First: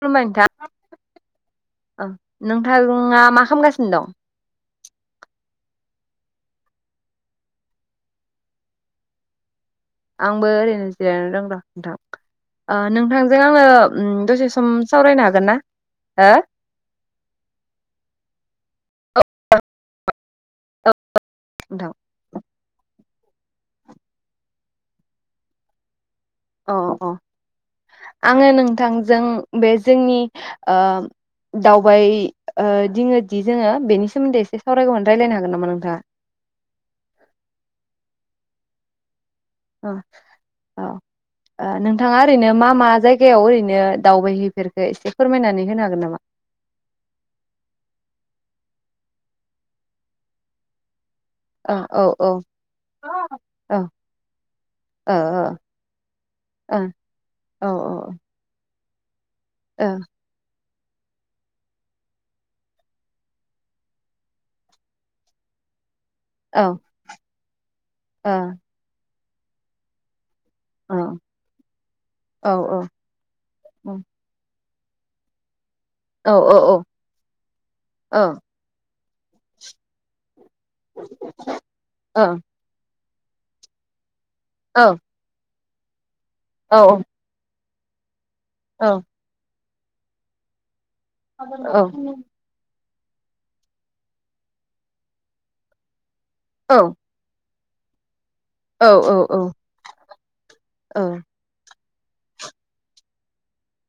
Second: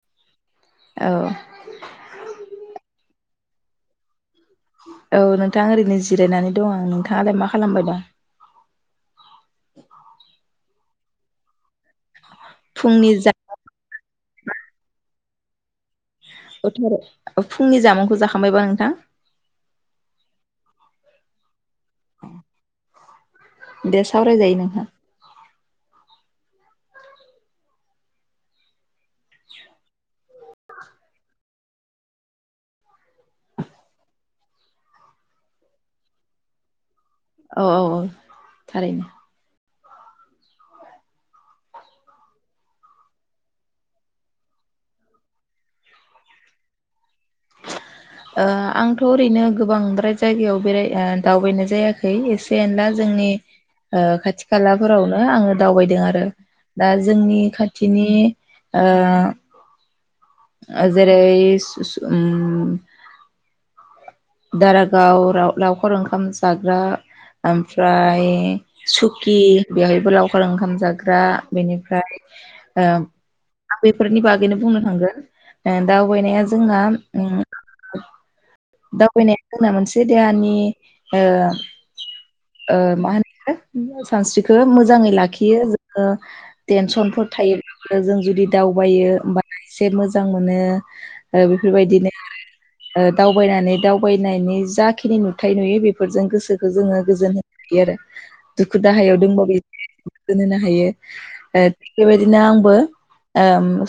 खुलुमबाय नोंथां औ औ नोंथां [unintelligible] खामगासिनो दं औ नोंथां ओरैनो जिरायनानै दं आं नोंथाङालाय मा खालामबाय दं आंबो ओरैनो जिरायनानै दंर' नोंथां ओ फुंनि जा नोंथांजों आङो उ दसे सम सावरायनो हा गोनना [unintelligible] फुंनि जामुंखौ जाखांबायबा नों थां उ नोंथां दे सावरायजायो नोंथां अ अ आङो नोंथां जों बे जोंनि ओ दावबाय ओ दिङोदि जोङो बेनि सोमोनदै एसे सावरायगौमोन रायलायनो हागोन नामा नोंथाङा औ औ औ थारैनो ओ अ ओ नोंथाङा ओरैनो मा मा जायगायाव ओरैनो दावबायहैफेरखो एसे फोरमायनानै होनो हागोन नामा ओ आंथ' ओरैनो गोबांद्राय जायगायाव बेराय दावबायनाय ओ औ जायाखै औ एसे एनला जोंनि औ खाथि ओ खालाफोरावनो आङो ओ दावबायदों आरो औ दा जोंनि औ खाथिनि ओ ओ जेरै दारागाव हराव ओंखाम औ जाग्रा ओमफ्राय ओ सु [inaudible] हराव ओंखाम औ जाग्रा बेनिफ्राय औ औ बेफोरनि बागैनो बुंनो थांगोन औ दावबायनाया जोंना औ औ [inaudible] फैनाया जोंना मोनसे देहानि ओ औ ओ [inaudible] सानस्रिखौ मोजाङै लाखियो ओ औ औ टेनसनफोर थायो जों जुदि औ दावबायो एसे मोजां मोनो औ बेफोरबायदिनो उम दावबायनानै दावबायनायनि जाखिनि नुथाय नुयो बे फोरजों गोसोखौ औ जोङो गोजोहोयो। बिदि आरो दुखु औ दाहायाव औ दंबो होनो हायो बेबायदिनो आंबो आ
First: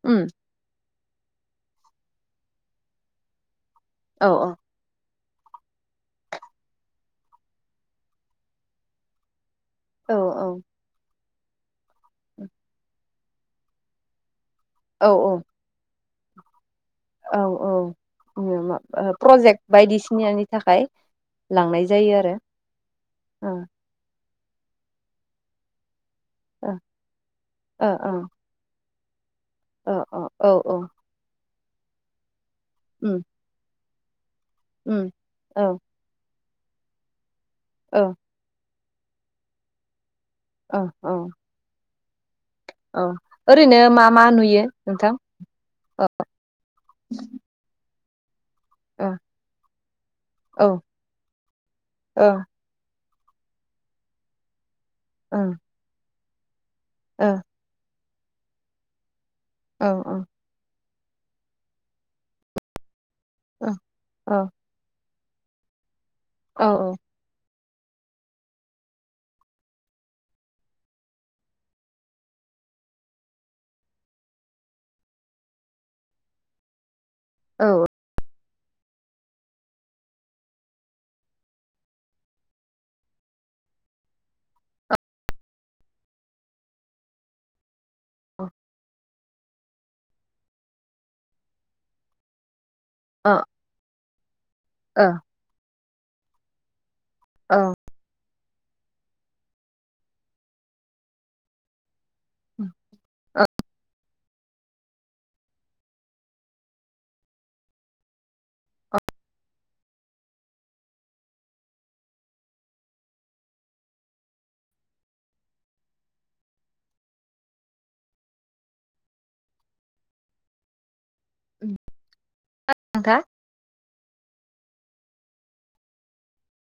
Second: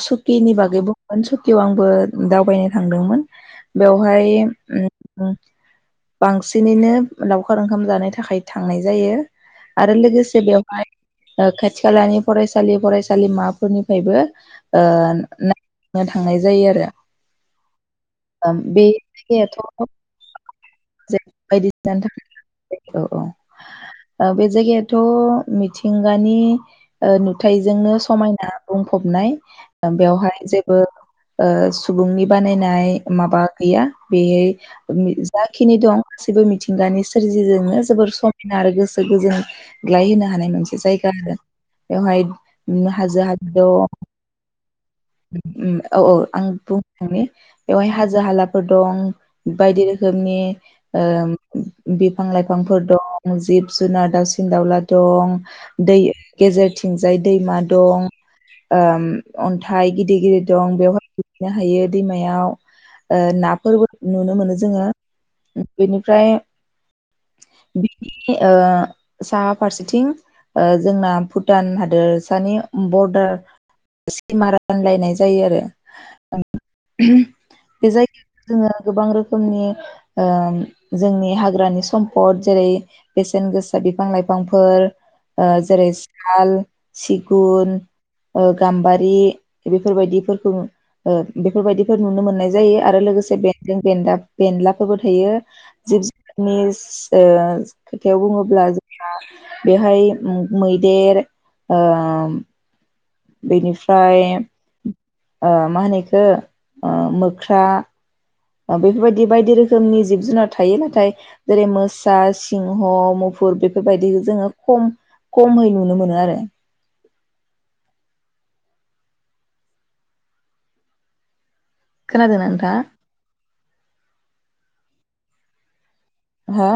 सुखि नि बागै सुकियाव आंबो दावबायनो थांदोंमोन। बेवहाय बांसिनैनो लावखार ओंखाम जानो थाखाय थांनाय जायो। आरो लोगोसे बेवहाय खाथि खालानि फरायसालि फरायसालिमाफोरनिफ्रायबो औ ओ थांनाय जायो आरो। औ औ मा बे ओ प्रजेक्ट जायगायाथ' बायदिसिनानि थाखाय लांनाय बायदिसिना जायो थाखाय आरो। औ ओ औ बे जायगायाथ' मिथिं गानि ओ ओ नुथाइजोंनो ओ समायना बुं फबनाय औ बेवहाय औ औ जेबो ओ सुबुंनि बानायनाय उम माबा गैया बेयै उम औ जाखिनि दं गासिबो मि थिंगानि सोर जोंनो औ जोबोर समायना आरो गो सोखौजों ग्लायहोनो हानाय मोनसे औ जायगा औ आरो बेवहाय उम औ हाजो हाजो दं ओरैनो मा मा नुयो। नोंथां उम औ औ आं बुंनो थांनि बेवहाय हा जो हाला फोर दं औ बायदि रोखोमनि औ ओ बिफां औ लाइफांफोर दं। जिब जुनाद दावसिन दाउला दं औ दै गेजेर थिंजाय दैमा दं ओम औ अनथाय गिदिर औ गिदिर दं बेवहाय दुगैनो हायो दैमायाव ओ नाफोरबो नुनो मोनो जोङो। बिनि औ औ बिनि ओ साहा फारसेथिं ओ जोंना भुटान हादोरसानि बरडार सिमा रानलायनाय जायो आरो। उम बे जायगाया जोङो गोबां रोखोमनि ओ जोंनि हाग्रानि सम्फद जेरै बेसेन गोसा बिफां लाइफांफोर जेरै ओ साल सिगुन औ ओ गामबारि बि बेफोर बायदिफोरखौ ओ बेफोर बायदिफोर नुनो मोननाय जायो आरो लोगोसे औ बेन्दों बेन्दाब बेनलाफोरबो ओ थायो। [unintelligible] ओ औ खोथायाव बुङो अब्ला जोंहा बेहाय मैदेर ओ [inaudible] बेनिफ्राय ओ मा होनो बेखौ मोख्रा बेफोरबायदि बायदि रोखोमनि जिब जुनार थायो। नाथाय जेरै मोसा सिंह मुफुर बेफोरबायदि जोङो खम खमै नुनो मोनो आरो। खोनादों ना नोंथाङा? नोंथां हा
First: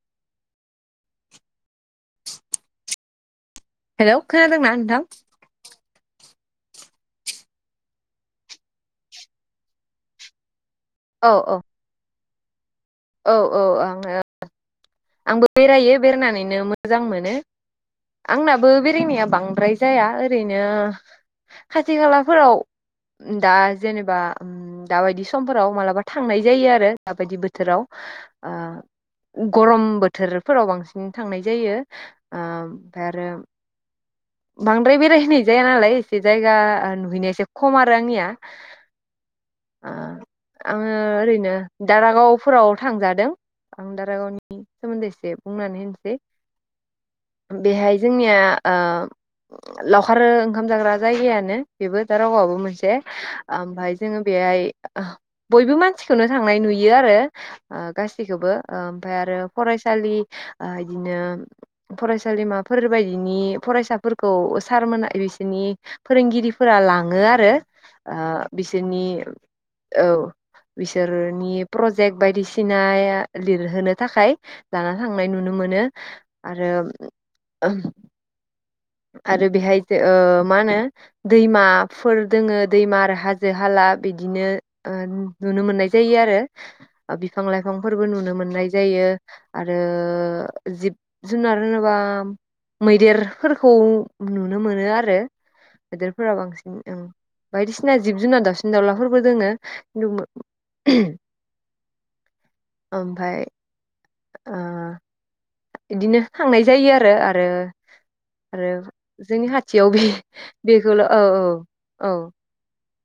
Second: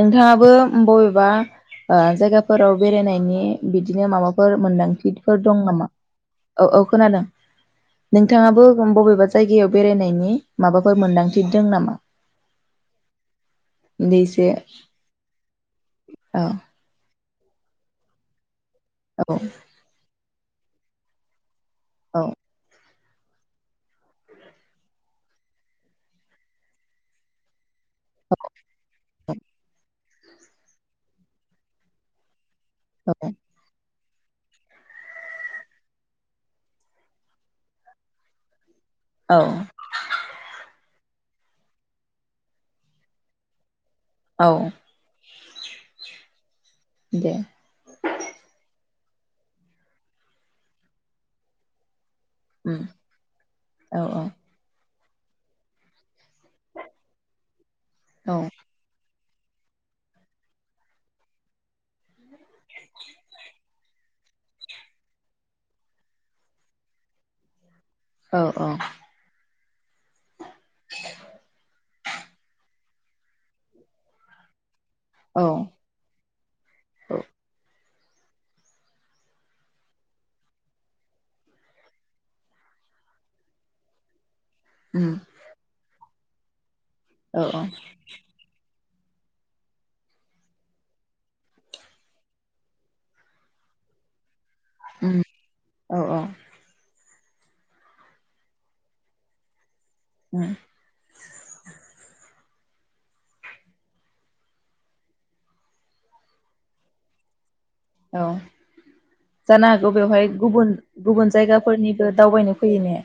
नोंथाङाबो बबेबा जायगाफोराव बेरायनायनि बिदिनो हेलौ माबाफोर खोनादोंना नोंथां? मोनदांथिफोर दं नामा? औ औ खोनादों नोंथाङाबो बबेबा जायगायाव बेरायनायनि माबाफोर औ मोनदांथि औ दों नामा? औ औ आङो दे एसे आंबो बेरायो औ बेरायनानैनो मोजां मोनो आंना बो बेरायनाया औ बांद्राय जाया ओ रैनो खाथि औ खालाफोराव दा जेनेबा उम दाबायदि समफोराव मालाबा थांनाय जायो आरो दाबायदि बोथोराव ओ [unintelligible] गरम बोथोरफोराव बांसिन थांनाय जायो ओ ओमफ्राय आरो बांद्राय बेरायहैनाय जाया नालाय एसे जायगा नुहैनाया एसे खम आरो आंनिया औ ओ आङो ओरै नो दारागावफोराव थांजादों आं औ दारागावनि सोमोन्दै एसे बुंनानै होनिसै दे बेहाय जोंनिया ओ लावखार ओंखाम जाग्रा जायगायानो बेबो दारागावाबो उम मोनसे ओमफाय औ जोंङो औ बेहाय बयबो मानसि खौनो थांनाय नुयो आरो ओ औ गासिखौबो ओ ओमफ्राय आरो फरायसालि ओ इदिनो फरायसालिमाफोर बायदिनि फरायसा फोरखौ सारमोनहा बिसोरनि फोरोंगिरिफोरा लाङो आरो ओ औ औ बिसोरनि औ बिसोरनि प्र जेक बायदिसिना लिरहोनो थाखाय लाना थांनाय औ नुनो मोनो आरो आरो बेहाय जो मा होनो दैमाफोर दोङो दैमा आरो हाजो हाला बिदिनो ओ उम नुनो मोननाय जायो आरो औ बिफां लाइफांफोरबो नुनो मोननाय जायो आरो जिब जुनार होनोबा मैदेर फोरखौ नुनो मोनो आरो उम औ औ मैदेरफोरा बांसिन ओं बायदिसिना जिब जुनार दाउसिन दाउलाफोरबो दोङो उम [unintelligible] ओमफ्राय बिदिनो थांनाय जायो आरो आरो औ आरो जोंनि जानो खाथियाव हागौ बे बेवहाय गुबुन बेखौल' औ औ गुबुन औ जायगाफोरनिबो दावबायनो फैयो ने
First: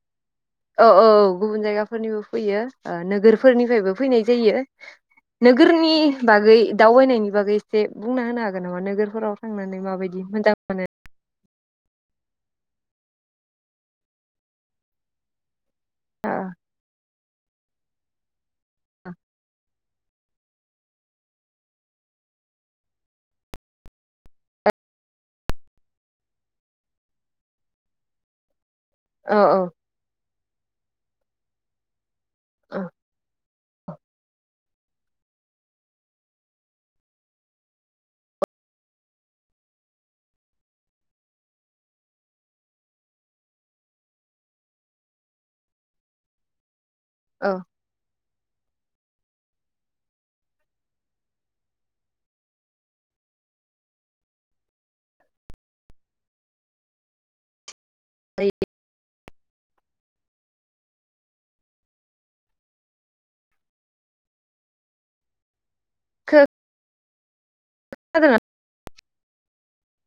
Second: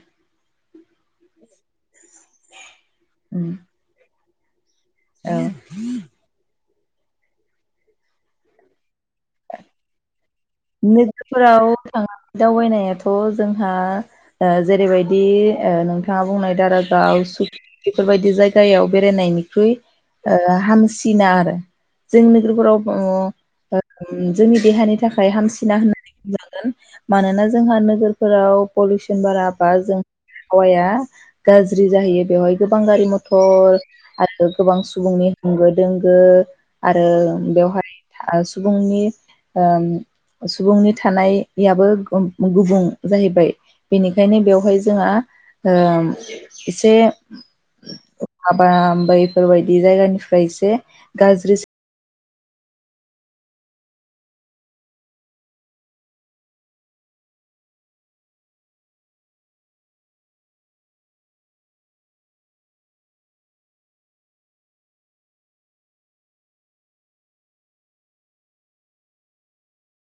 औ औ औ गुबुन जायगाफोरनिबो फैयो उम नोगोरफोरनिफ्रायबो फैनाय जायो औ नोगोरनि बागै दावबायनायनि बागै एसे बुंना होनो हागोन नामा नोगोरफोराव थांनानै माबायदि मोजां नोगोरफोराव थाना दावबायनायाथ' जोंहा जेरैबायदि नोंथाङा बुंनाय दारागाव सौखि बेफोरबायदि जायगायाव बेरायनायनिख्रुइ हामसिना आरो जों नोगोरफोराव जोंनि देहानि थाखाय हामसिना होननानै बुंनांगोन मानोना जोंहा नोगोरफोराव पलिउसन औ बारा बा जों हावाया गाज्रि जाहैयो बेवहाय औ गोबां गारि मथर आरो गोबां सुबुंनि होंगो दोंगो आरो बेवहाय सुबुंनि सुबुंनि थानाय याबो गुबुं जाहैबाय बेनिखायनो बेवहाय जोंहा एसे औ माबा बेफोरबायदि जायगानिफ्राय एसे गाज्रिसि [unintelligible] [unintelligible] [unintelligible]